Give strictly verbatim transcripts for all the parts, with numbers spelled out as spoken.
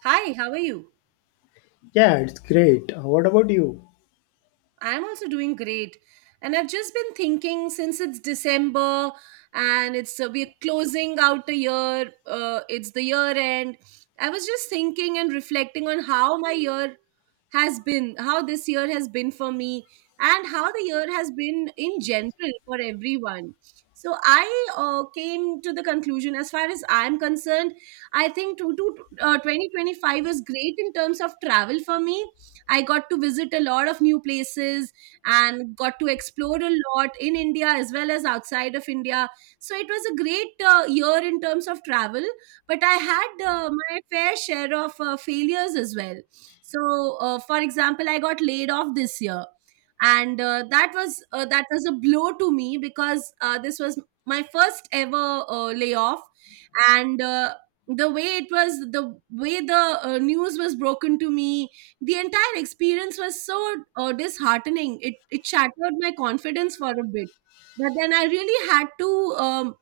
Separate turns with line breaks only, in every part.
Hi, how are you?
Yeah, it's great. Uh, What about you?
I'm also doing great. And I've just been thinking, since it's December and it's uh, we're closing out the year, uh, it's the year end. I was just thinking and reflecting on how my year has been, how this year has been for me, and how the year has been in general for everyone. So I uh, came to the conclusion. As far as I'm concerned, I think to, to, uh, twenty twenty five was great in terms of travel for me. I got to visit a lot of new places and got to explore a lot in India as well as outside of India. So it was a great uh, year in terms of travel, but I had uh, my fair share of uh, failures as well. So, uh, for example, I got laid off this year, and uh, that was uh, that was a blow to me, because uh, this was my first ever uh, layoff, and uh, the way it was, the way the uh, news was broken to me, the entire experience was so uh, disheartening. It it shattered my confidence for a bit, but then I really had to um,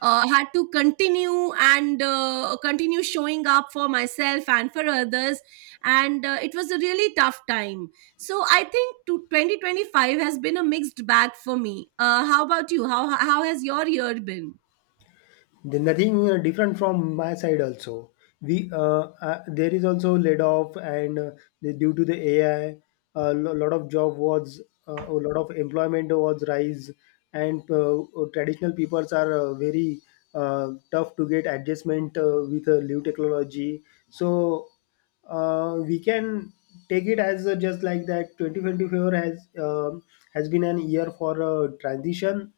uh, had to continue and uh, continue showing up for myself and for others, and uh, it was a really tough time. So I think to twenty twenty five has been a mixed bag for me. Uh, how about you? How how has your year been?
Then nothing uh, different from my side also. We uh, uh, There is also laid off and uh, the- due to the A I, a lo- lot of job was uh, a lot of employment was rise, and uh, uh, traditional peoples are uh, very uh, tough to get adjustment uh, with uh, new technology. So uh, we can take it as uh, just like that. Twenty twenty four has um has been an year for uh, transition,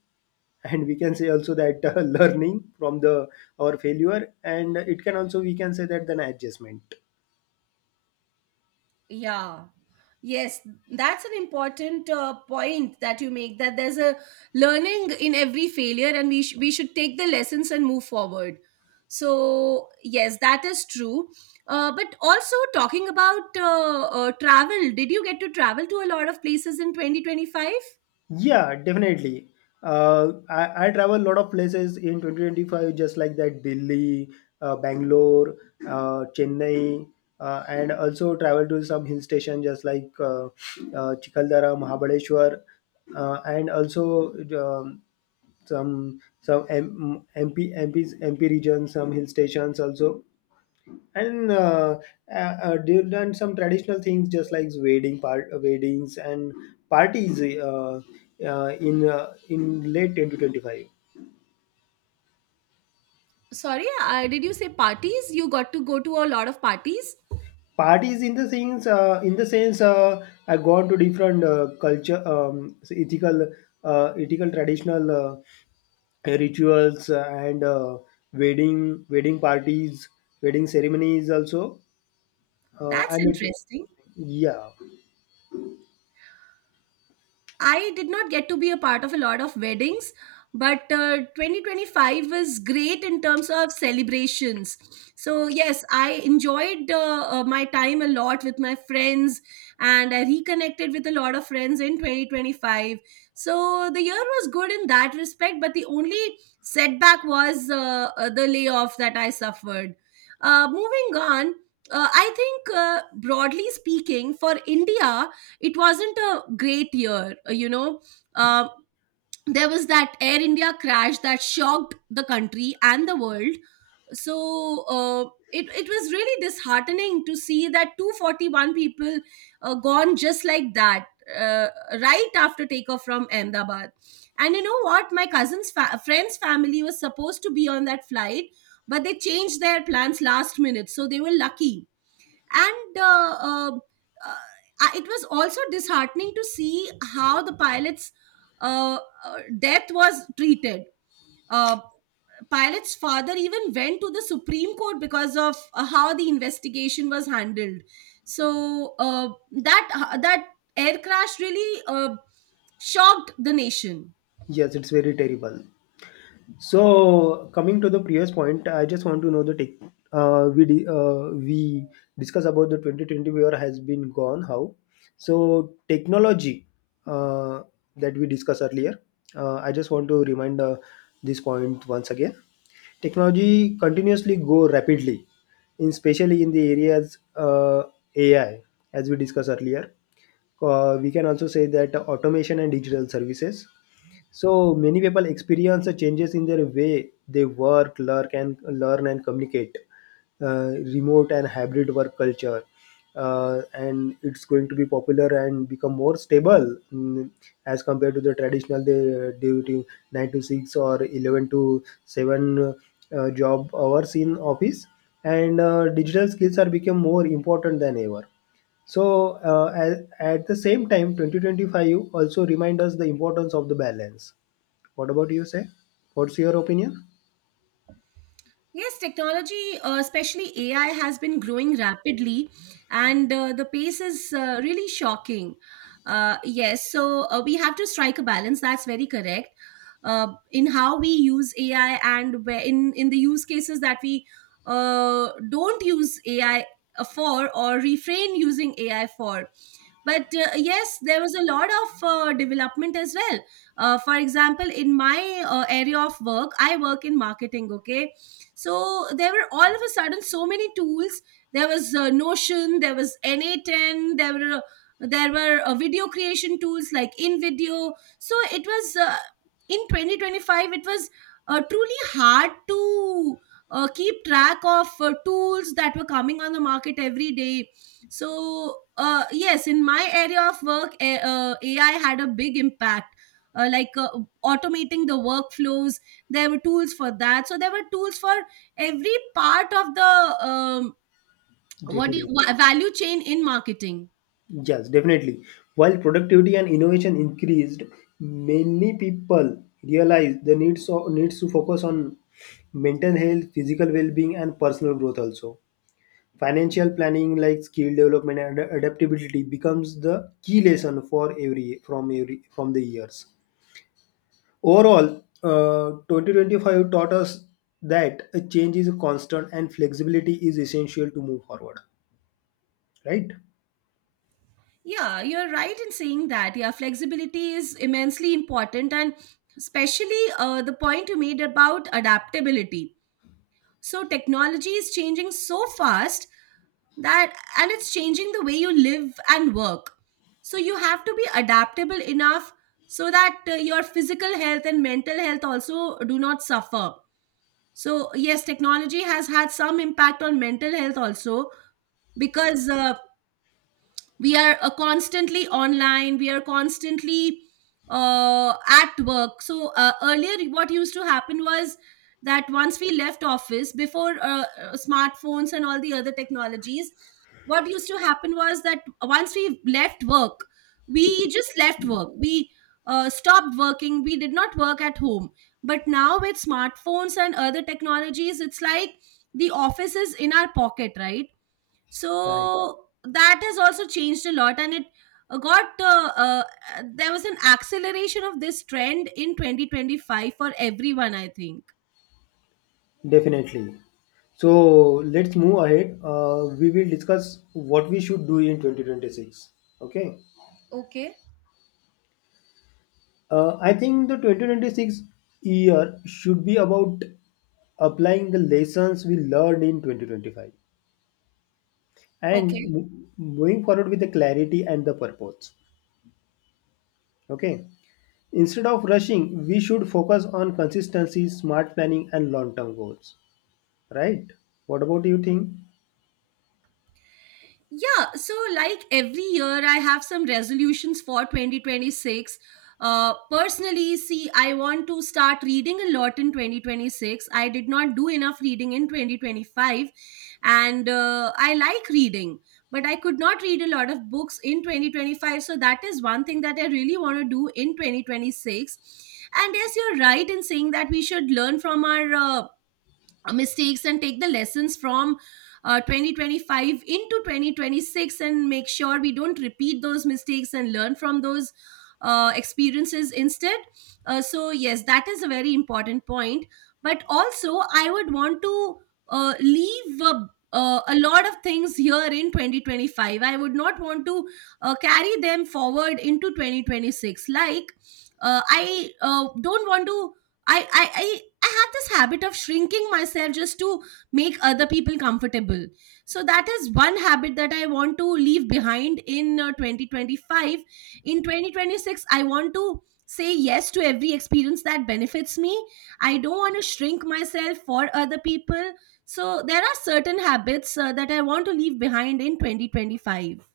and we can say also that uh, learning from the our failure, and it can also we can say that then adjustment.
Yeah. Yes, that's an important uh, point that you make, that there's a learning in every failure and we sh- we should take the lessons and move forward. So, yes, that is true. Uh, but also, talking about uh, uh, travel, did you get to travel to a lot of places in twenty twenty five?
Yeah, definitely. uh, I, I travel a lot of places in twenty twenty-five, just like that, Delhi, uh, Bangalore, uh, Chennai, uh, and also travel to some hill station just like uh, uh, Chikaldara, Mahabaleshwar, uh, and also um, some some M- MP, M Ps, M P regions, some hill stations also. And uh, uh, uh, they've done some traditional things just like wedding part weddings and parties, uh, uh, in uh, in late two thousand twenty-five.
Sorry, uh, did you say parties? You got to go to a lot of parties?
Parties in the things, uh, in the sense, uh, I gone to different uh, culture, um, ethical uh, ethical traditional uh, rituals, and uh, wedding wedding parties, wedding ceremonies also. uh,
That's
I mean.
interesting.
Yeah.
I did not get to be a part of a lot of weddings, but uh, twenty twenty five was great in terms of celebrations. So, yes, I enjoyed uh, uh, my time a lot with my friends, and I reconnected with a lot of friends in twenty twenty five. So, the year was good in that respect, but the only setback was uh, uh, the layoff that I suffered. Uh, moving on, uh, I think, uh, broadly speaking, for India, it wasn't a great year, uh, you know uh, there was that Air India crash that shocked the country and the world. So uh, it, it was really disheartening to see that two hundred forty one people uh, gone just like that, uh, right after takeoff from Ahmedabad. And, you know what, my cousin's fa- friend's family was supposed to be on that flight, but they changed their plans last minute, so they were lucky. And uh, uh, uh, I- it was also disheartening to see how the pilot's uh, uh, death was treated. Uh, Pilot's father even went to the Supreme Court because of uh, how the investigation was handled. So uh, that uh, that air crash really uh, shocked the nation.
Yes, it's very terrible. So coming to the previous point, I just want to know the tech. Uh, we di- uh, we discuss about the twenty twenty year has been gone. How? So technology, uh, that we discussed earlier. Uh, I just want to remind uh, this point once again. Technology continuously go rapidly, in especially in the areas, uh, A I, as we discussed earlier. Uh, we can also say that automation and digital services. So many people experience the changes in their way they work, learn, and learn and communicate. Uh, remote and hybrid work culture, uh, and it's going to be popular and become more stable, mm, as compared to the traditional the duty nine to six or eleven to seven uh, job hours in office. And uh, digital skills are become more important than ever. So uh, at, at the same time, twenty twenty-five also remind us the importance of the balance. What about you, say? What's your opinion?
Yes, technology, uh, especially A I, has been growing rapidly, and uh, the pace is uh, really shocking. Uh, yes, so uh, we have to strike a balance. That's very correct. Uh, in how we use A I, and where — in in the use cases that we uh, don't use A I for, or refrain using A I for. But uh, yes, there was a lot of uh, development as well. Uh, for example, in my uh, area of work, I work in marketing. Okay, so there were, all of a sudden, so many tools. There was uh, Notion, there was n a ten, there were uh, there were uh, video creation tools like invideo. So it was uh, in twenty twenty five, it was uh, truly hard to uh, keep track of uh, tools that were coming on the market every day. So, uh, yes, in my area of work, A- uh, A I had a big impact. Uh, like uh, automating the workflows, there were tools for that. So there were tools for every part of the um,
Day
what
to
do you,
day.
wa- value chain in marketing.
Yes, definitely. While productivity and innovation increased, many people realized the needs of, needs to focus on mental health, physical well-being, and personal growth also. Financial planning like skill development and ad- adaptability becomes the key lesson for every, from every, from the years. Overall, uh, twenty twenty-five taught us that a change is constant and flexibility is essential to move forward. Right?
Yeah, you're right in saying that. Yeah, flexibility is immensely important, and especially uh, the point you made about adaptability. So technology is changing so fast, that and it's changing the way you live and work. So you have to be adaptable enough so that uh, your physical health and mental health also do not suffer. So yes, technology has had some impact on mental health also, because uh, we are uh, constantly online, we are constantly uh, at work. So uh, earlier, what used to happen was that once we left office, before uh, uh, smartphones and all the other technologies — what used to happen was that once we left work, we just left work, we uh, stopped working, we did not work at home. But now, with smartphones and other technologies, it's like the office is in our pocket, right?
Right.
So that has also changed a lot, and it uh, got uh, uh, uh, there was an acceleration of this trend in twenty twenty five for everyone, I think.
Definitely. So let's move ahead. Uh, we will discuss what we should do in twenty twenty-six. Okay.
Okay.
Uh, I think the twenty twenty-six year should be about applying the lessons we learned in twenty twenty-five and
Okay.
mo- moving forward with the clarity and the purpose. Okay. Instead of rushing, we should focus on consistency, smart planning, and long term goals. Right? What about you think?
Yeah, so like every year, I have some resolutions for twenty twenty six. Uh, personally, see, I want to start reading a lot in twenty twenty six. I did not do enough reading in twenty twenty five, and uh, I like reading, but I could not read a lot of books in twenty twenty five. So that is one thing that I really want to do in twenty twenty six. And yes, you're right in saying that we should learn from our uh, uh, mistakes and take the lessons from uh, twenty twenty five into twenty twenty six, and make sure we don't repeat those mistakes and learn from those uh, experiences instead. Uh, so, yes, that is a very important point. But also, I would want to uh, leave a, uh, a lot of things here in twenty twenty five. I would not want to uh, carry them forward into twenty twenty six. Like, uh, I uh, don't want to — I, I i i have this habit of shrinking myself just to make other people comfortable. So that is one habit that I want to leave behind in uh, twenty twenty five. In twenty twenty six, I want to say yes to every experience that benefits me. I don't want to shrink myself for other people. So there are certain habits uh, that I want to leave behind in twenty twenty five.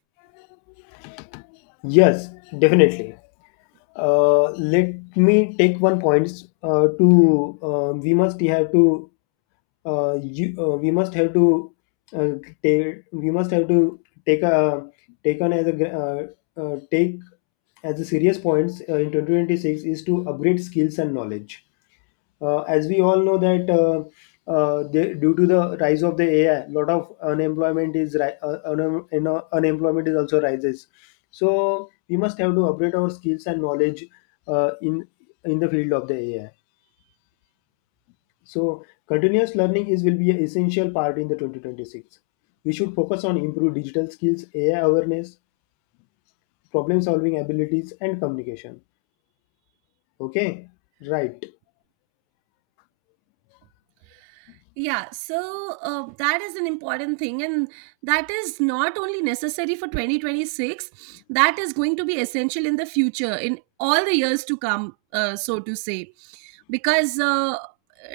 Yes, definitely. Uh, let me take one point. Uh, to uh, we must have to uh, you, uh, we must have to uh, take we must have to take a take on as a gr- uh, uh, take as a serious points uh, in two thousand twenty-six is to upgrade skills and knowledge, uh, as we all know that uh, uh, the, due to the rise of the A I, lot of unemployment is ri- uh, un- you know, unemployment is also rises. So we must have to upgrade our skills and knowledge, uh, in in the field of the A I. So continuous learning is will be an essential part in the twenty twenty-six. We should focus on improved digital skills, A I awareness, problem solving abilities, and communication. Okay, right.
Yeah, so uh, that is an important thing, and that is not only necessary for twenty twenty six, that is going to be essential in the future, in all the years to come, uh, so to say, because uh,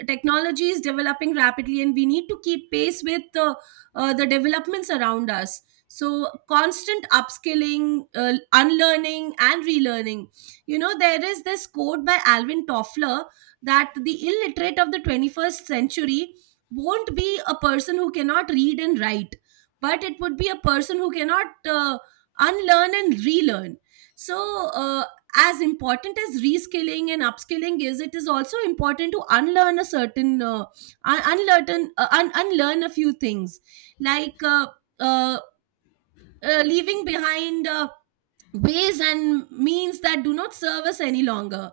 technology is developing rapidly and we need to keep pace with uh, uh, the developments around us. So, constant upskilling, uh, unlearning, and relearning. You know, there is this quote by Alvin Toffler that the illiterate of the twenty first century won't be a person who cannot read and write, but it would be a person who cannot uh, unlearn and relearn. So, uh, as important as reskilling and upskilling is, it is also important to unlearn a certain, uh, un- unlearn, uh, un- unlearn a few things, like uh, uh, uh, leaving behind Uh, ways and means that do not serve us any longer.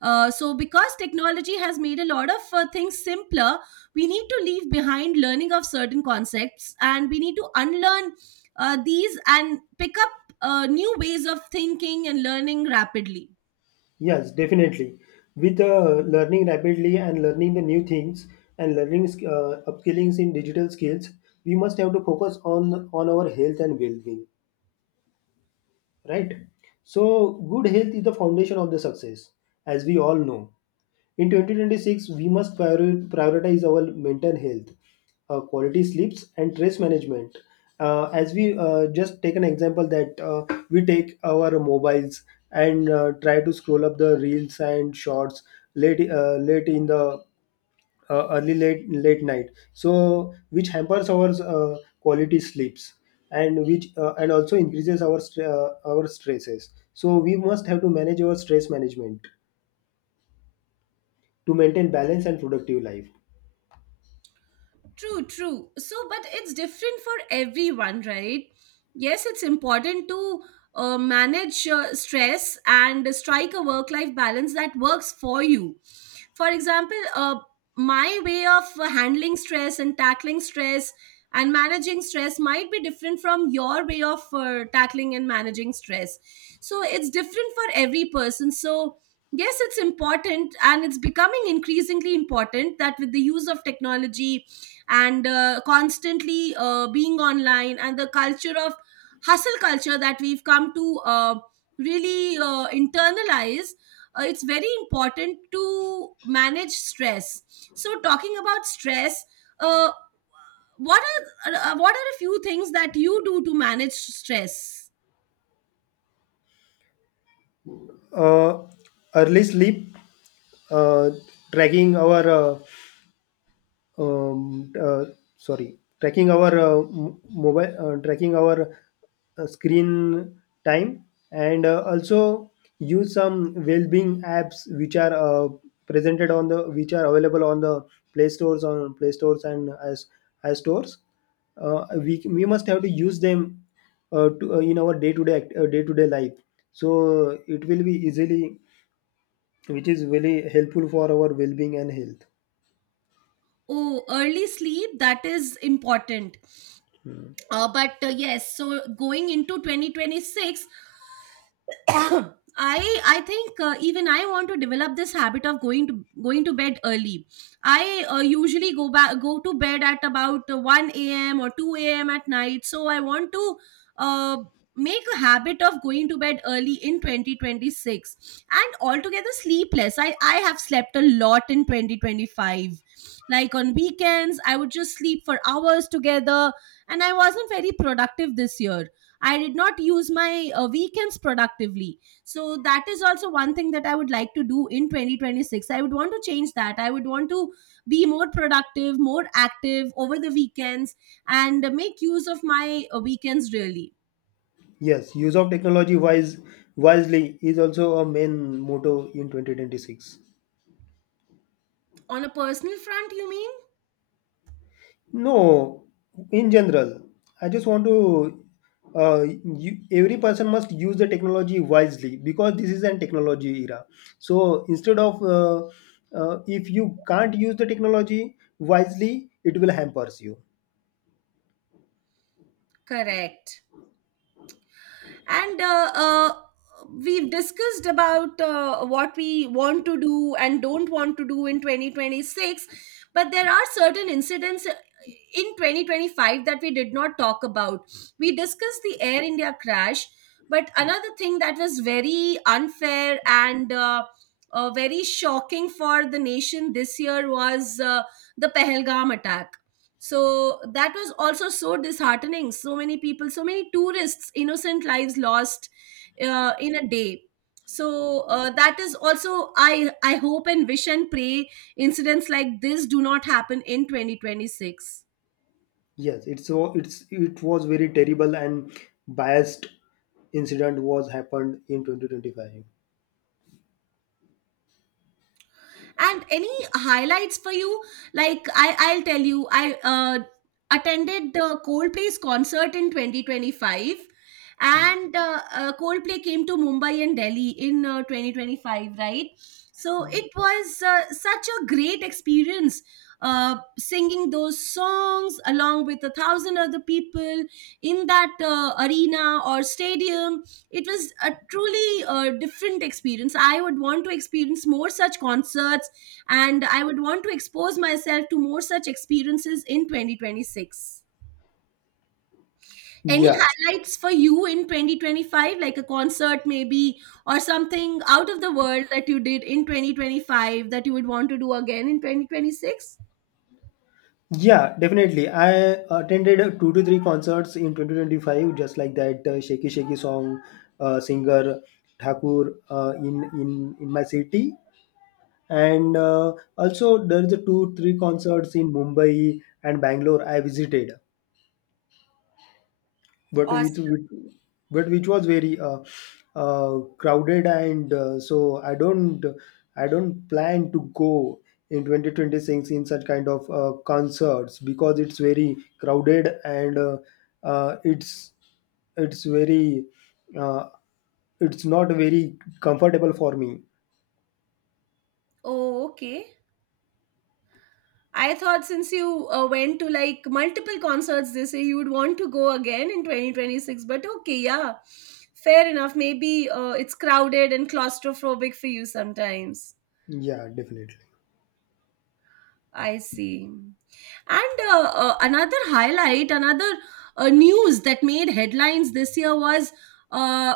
Uh, so, because technology has made a lot of uh, things simpler, we need to leave behind learning of certain concepts, and we need to unlearn uh, these and pick up uh, new ways of thinking and learning rapidly.
Yes, definitely. With uh, learning rapidly and learning the new things and learning sk- uh, upskillings in digital skills, we must have to focus on on our health and well-being, right? So, good health is the foundation of the success, as we all know. In twenty twenty-six, we must priori- prioritize our mental health, uh, quality sleeps, and stress management. Uh, as we uh, just take an example that uh, we take our mobiles and uh, try to scroll up the reels and shorts late uh, late in the uh, early late late night, so which hampers our uh, quality sleeps, and which uh, and also increases our stre- uh, our stresses. So we must have to manage our stress management to maintain balance and productive life.
True, true. So, but it's different for everyone, right? Yes, it's important to uh, manage uh, stress and strike a work life balance that works for you. For example, uh, my way of uh, handling stress and tackling stress and managing stress might be different from your way of uh, tackling and managing stress. So, it's different for every person. So, yes, it's important, and it's becoming increasingly important, that with the use of technology, and uh, constantly uh, being online, and the culture of hustle culture that we've come to uh, really uh, internalize — uh, it's very important to manage stress. So, talking about stress, uh, what are uh, what are a few things that you do to manage stress?
Uh, early sleep, uh, tracking our uh, um, uh, sorry, tracking our uh, m- mobile, uh, tracking our uh, screen time, and uh, also use some well-being apps which are uh, presented on the which are available on the Play stores, on Play stores and as as stores. Uh, we we must have to use them, uh, to, uh, in our day-to-day uh, day-to-day life, so it will be easily which is very helpful for our well-being and health.
Oh, early sleep, that is important. Uh, but uh, yes, so going into twenty twenty six I I think uh, even I want to develop this habit of going to going to bed early. I uh, usually go back go to bed at about uh, one a m or two a m at night. So I want to uh, make a habit of going to bed early in twenty twenty six and altogether sleepless. I I have slept a lot in twenty twenty five. Like on weekends, I would just sleep for hours together, and I wasn't very productive this year. I did not use my uh, weekends productively. So that is also one thing that I would like to do in twenty twenty six. I would want to change that. I would want to be more productive, more active over the weekends and make use of my uh, weekends really.
Yes, use of technology wise wisely is also a main motto in twenty twenty-six.
On a personal front, you mean?
No, in general, I just want to. Uh, you, every person must use the technology wisely because this is an technology era. So instead of, uh, uh, if you can't use the technology wisely, it will hampers you.
Correct. And uh, uh, We've discussed about uh, what we want to do and don't want to do in twenty twenty-six, but there are certain incidents uh, in twenty twenty-five that we did not talk about. We discussed the Air India crash, but another thing that was very unfair and uh, uh, very shocking for the nation this year was uh, the Pehelgam attack. So that was also so disheartening, so many people, so many tourists, innocent lives lost uh, in a day. So uh, that is also i i hope and wish and pray incidents like this do not happen in twenty twenty-six.
Yes, it's so it's it was very terrible and biased incident was happened in twenty twenty-five.
And any highlights for you? Like i i'll tell you, i uh, attended the Coldplay's concert in twenty twenty-five. And uh, uh, Coldplay came to Mumbai and Delhi in uh, twenty twenty-five, right? So it was uh, such a great experience, uh, singing those songs along with a thousand other people in that uh, arena or stadium. It was a truly uh, different experience. I would want to experience more such concerts, and I would want to expose myself to more such experiences in twenty twenty-six. Any
Yes.
highlights for you in twenty twenty-five, like a concert maybe, or something out of the world that you did in twenty twenty-five that you would want to do again in twenty twenty-six?
Yeah, definitely. I attended uh, two to three concerts in twenty twenty-five, just like that, uh, Shaky Shaky song uh, singer Thakur, uh, in, in in my city, and uh, also there's a two three concerts in Mumbai and Bangalore I visited. but which
Awesome.
which- but which was very uh, uh, crowded, and uh, so i don't i don't plan to go in twenty twenty-six in such kind of uh, concerts because it's very crowded, and uh, uh, it's it's very, uh, it's not very comfortable for me.
Oh, okay. I thought since you uh, went to like multiple concerts this year, you would want to go again in twenty twenty-six. But okay, yeah, fair enough. Maybe uh, it's crowded and claustrophobic for you sometimes.
Yeah, definitely.
I see. And uh, uh, another highlight, another uh, news that made headlines this year was uh,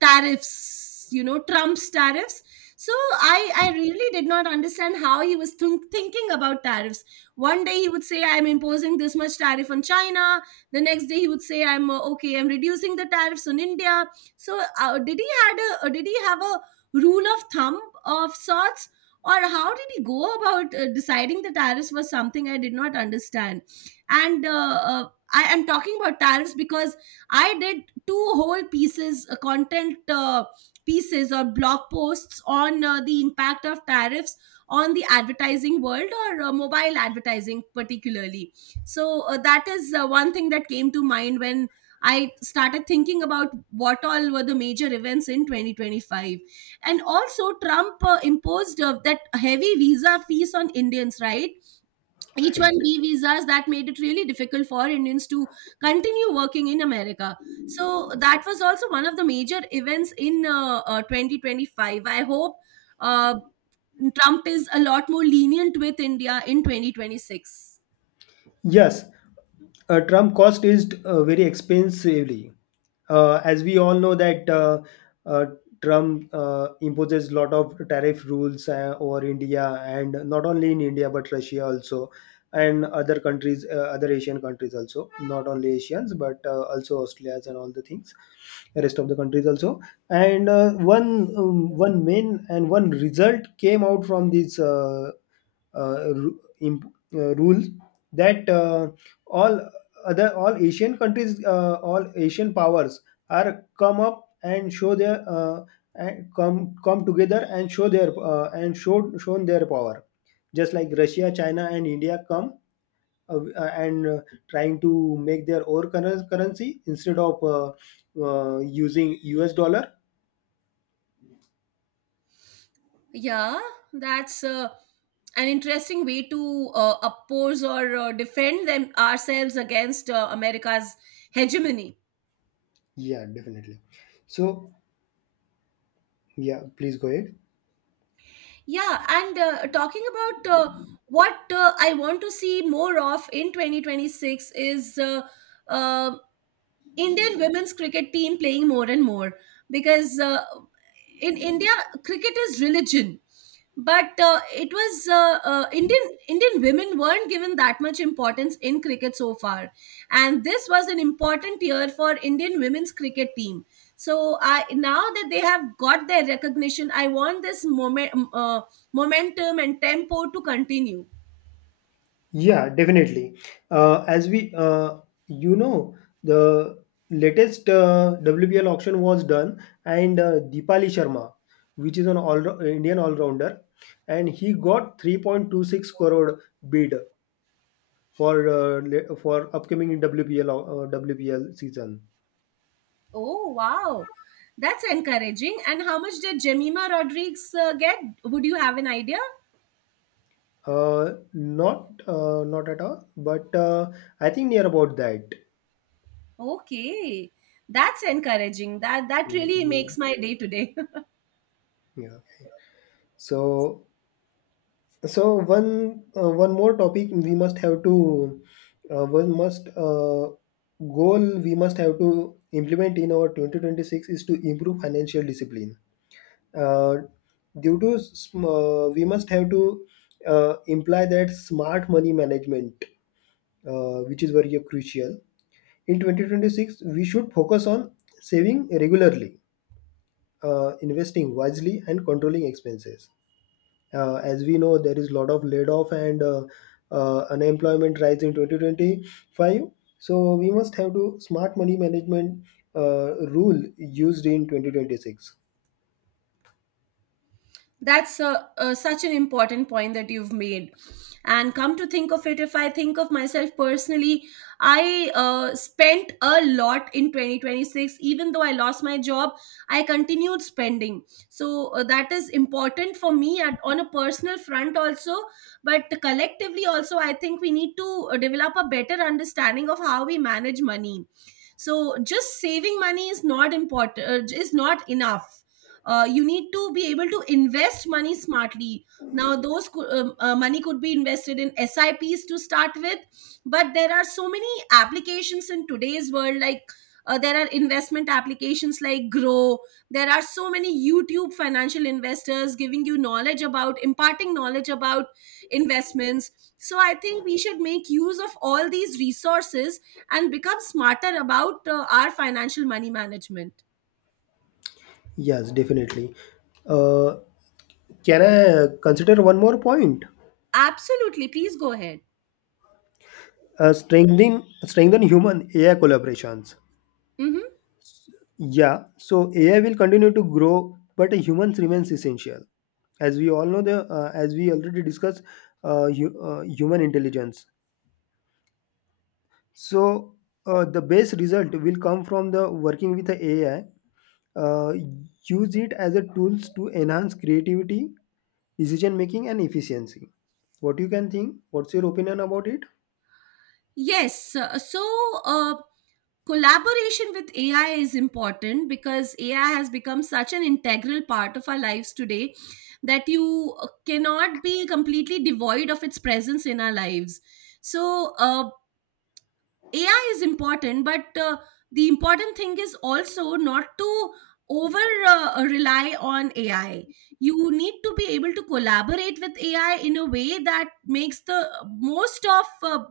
tariffs, you know, Trump's tariffs. So I, I really did not understand how he was think thinking about tariffs. One day he would say, I'm imposing this much tariff on China. The next day he would say, I'm uh, okay, I'm reducing the tariffs on India. So uh, did he had a, uh, did he have a rule of thumb of sorts? Or how did he go about uh, deciding the tariffs was something I did not understand. And uh, uh, I am talking about tariffs because I did two whole pieces uh, content uh, pieces or blog posts on uh, the impact of tariffs on the advertising world or uh, mobile advertising particularly. So uh, that is uh, one thing that came to mind when I started thinking about what all were the major events in twenty twenty-five. And also Trump uh, imposed uh, that heavy visa fees on Indians, right?
Right.
H one B visas that made it really difficult for Indians to continue working in America. So that was also one of the major events in uh, uh, twenty twenty-five. I hope uh, Trump is a lot more lenient with India in twenty twenty-six.
Yes, uh, Trump cost is uh, very expensively. Uh, as we all know that uh, uh, Trump uh, imposes lot of tariff rules uh, over India, and not only in India but Russia also, and other countries, uh, other Asian countries also, not only Asians but uh, also Australians and all the things, the rest of the countries also. And uh, one um, one main and one result came out from this uh, uh, ru- imp- uh, rule, that uh, all other all Asian countries, uh, all Asian powers are come up and show their uh, and come come together and show their uh, and show shown their power, just like Russia, China, and India come, uh, uh, and uh, trying to make their own curren- currency instead of uh, uh, using U S dollar.
Yeah, that's uh, an interesting way to uh, oppose or uh, defend them ourselves against uh, America's hegemony.
Yeah, definitely. So yeah, please go ahead.
Yeah, and uh, talking about uh, what uh, I want to see more of in twenty twenty-six is uh, um Indian women's cricket team playing more and more, because uh, in India cricket is religion, but uh, it was uh, uh, indian Indian women weren't given that much importance in cricket so far. And this was an important year for Indian women's cricket team. So I, now that they have got their recognition, I want this moment, uh, momentum and tempo to continue.
Yeah, definitely. Uh, as we, uh, you know, the latest uh, W B L auction was done, and uh, Deepali Sharma, which is an all Indian all rounder, and he got three point two six crore bid for uh, le- for upcoming W P L au- uh, W P L season.
Oh, wow. That's encouraging. And how much did Jemima Rodriguez uh, get? Would you have an idea?
Uh, not uh, not at all, but uh, I think near about that.
Okay. That's encouraging. That that
Mm.
really
Yeah.
makes my day today.
Yeah. So so one uh, one more topic we must have to, uh, one must uh, goal we must have to implement in our twenty twenty-six is to improve financial discipline, uh, due to sm- uh, we must have to uh, imply that smart money management, uh, which is very crucial in twenty twenty-six. We should focus on saving regularly, uh, investing wisely, and controlling expenses. Uh, as we know, there is a lot of laid off, and uh, uh, unemployment rise in twenty twenty-five. So we must have to smart money management uh, rule used in twenty twenty-six.
That's a, a, such an important point that you've made. And come to think of it, if I think of myself personally, I uh, spent a lot in twenty twenty-six. Even though I lost my job, I continued spending. So uh, that is important for me at, on a personal front also. But collectively also, I think we need to uh, develop a better understanding of how we manage money. So just saving money is not important, uh, is not enough. Uh, you need to be able to invest money smartly. Now those co- um, uh, money could be invested in S I Ps to start with. But there are so many applications in today's world, like uh, there are investment applications like Grow. There are so many YouTube financial investors giving you knowledge about, imparting knowledge about investments. So I think we should make use of all these resources and become smarter about uh, our financial money management.
Yes, definitely. Uh, can I consider one more point?
Absolutely, please go ahead.
Uh, strengthen strengthen human A I collaborations.
Mm-hmm.
Yeah, so A I will continue to grow, but humans remains essential. As we all know, the uh, as we already discussed, uh, hu- uh, human intelligence. So uh, the best result will come from the working with the A I. Uh, Use it as a tools to enhance creativity, decision making, and efficiency. What you can think? What's your opinion about it?
Yes. uh, So, uh, collaboration with A I is important because A I has become such an integral part of our lives today that you uh, cannot be completely devoid of its presence in our lives. So, uh, A I is important, but uh, the important thing is also not to over uh, rely on A I. You need to be able to collaborate with A I in a way that makes the most of uh,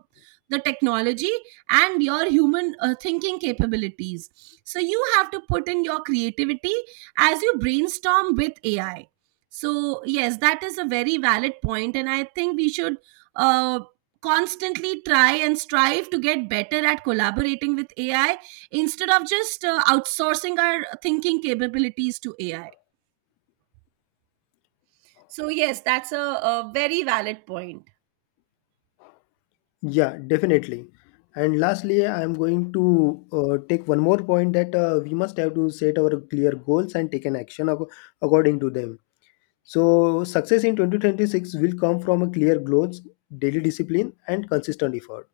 the technology and your human uh, thinking capabilities. So you have to put in your creativity as you brainstorm with A I. So yes, that is a very valid point, and I think we should. Uh, Constantly try and strive to get better at collaborating with A I instead of just uh, outsourcing our thinking capabilities to A I. So, yes, that's a, a very valid point.
Yeah, definitely. And lastly, I am going to uh, take one more point, that uh, we must have to set our clear goals and take an action ac- according to them. So success in twenty twenty-six will come from a clear goals, daily discipline, and consistent effort.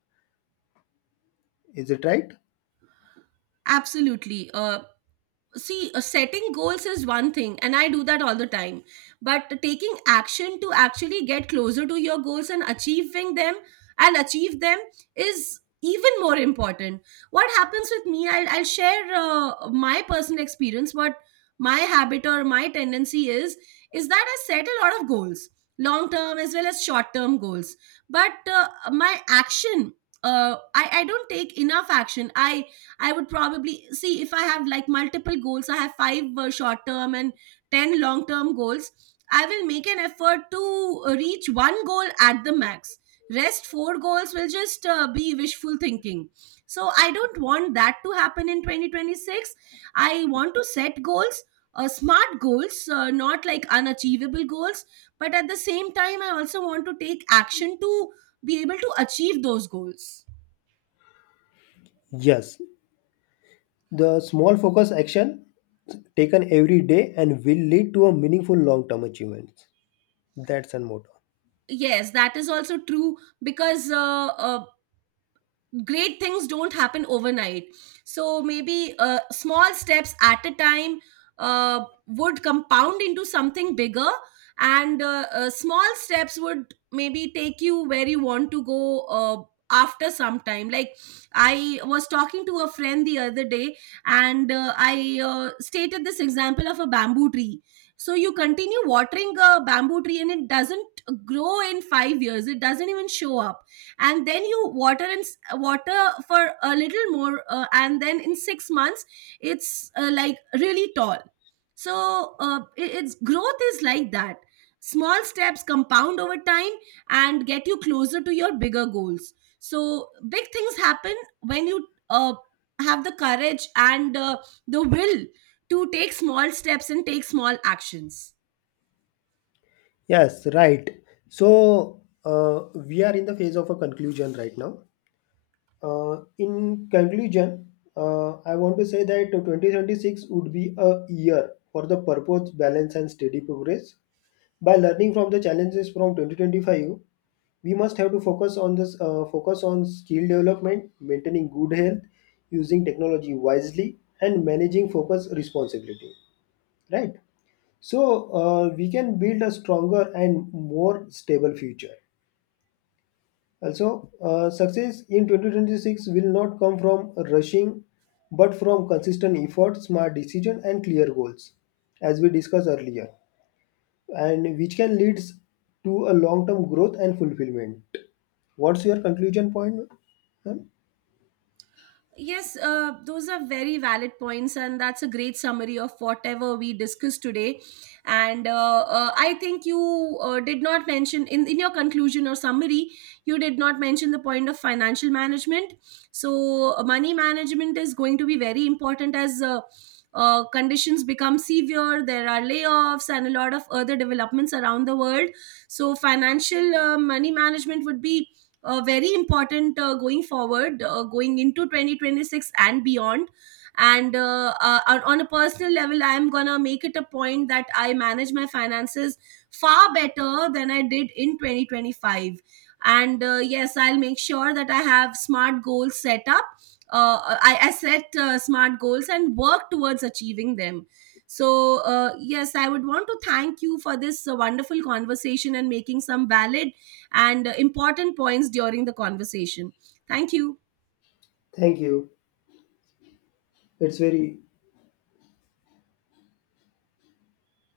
Is it right?
Absolutely. Uh, see, uh, setting goals is one thing and I do that all the time, but taking action to actually get closer to your goals and achieving them, and achieve them is even more important. What happens with me, i'll, I'll share uh, my personal experience, what my habit or my tendency is is that I set a lot of goals, long term as well as short term goals. But uh, my action, uh, I, I don't take enough action. i I would probably see, if I have like multiple goals, I have five uh, short term and ten long term goals. I will make an effort to uh, reach one goal at the max. Rest four goals will just uh, be wishful thinking. So I don't want that to happen in twenty twenty-six. I want to set goals, uh, smart goals, uh, not like unachievable goals. But at the same time, I also want to take action to be able to achieve those goals.
Yes. The small focus action taken every day and will lead to a meaningful long term achievements. That's an motto.
Yes, that is also true, because uh, uh, great things don't happen overnight. So maybe uh, small steps at a time uh, would compound into something bigger. And uh, uh, Small steps would maybe take you where you want to go uh, after some time. Like, I was talking to a friend the other day, and uh, I uh, stated this example of a bamboo tree. So you continue watering a bamboo tree, and it doesn't grow in five years, it doesn't even show up. And then you water and s- water for a little more, uh, and then in six months it's uh, like really tall. So uh, it- its growth is like that. Small steps compound over time and get you closer to your bigger goals. So big things happen when you uh, have the courage and uh, the will to take small steps and take small actions.
Yes, right. So uh, we are in the phase of a conclusion right now. Uh, in conclusion, uh, I want to say that twenty twenty-six would be a year for the purpose, balance, and steady progress. By learning from the challenges from twenty twenty-five, we must have to focus on this uh, focus on skill development, maintaining good health, using technology wisely, and managing focus responsibility, right? So uh, we can build a stronger and more stable future, also uh, success in twenty twenty-six will not come from rushing, but from consistent effort, smart decision, and clear goals, as we discussed earlier, and which can leads to a long-term growth and fulfillment. What's your conclusion point, ma'am?
Yes, uh, those are very valid points, and that's a great summary of whatever we discussed today. And uh, uh, I think you uh, did not mention in, in your conclusion or summary, you did not mention the point of financial management. So, uh, money management is going to be very important as uh, uh, conditions become severe. There are layoffs and a lot of other developments around the world. So, financial uh, money management would be uh, very important uh, going forward, uh, going into twenty twenty-six and beyond. And uh, uh, on on a personal level, I'm gonna make it a point that I manage my finances far better than I did in twenty twenty-five. And uh, yes, I'll make sure that I have smart goals set up. Uh, I, I set uh, smart goals and work towards achieving them. So, uh, yes, I would want to thank you for this uh, wonderful conversation and making some valid and uh, important points during the conversation. Thank you.
Thank you. It's very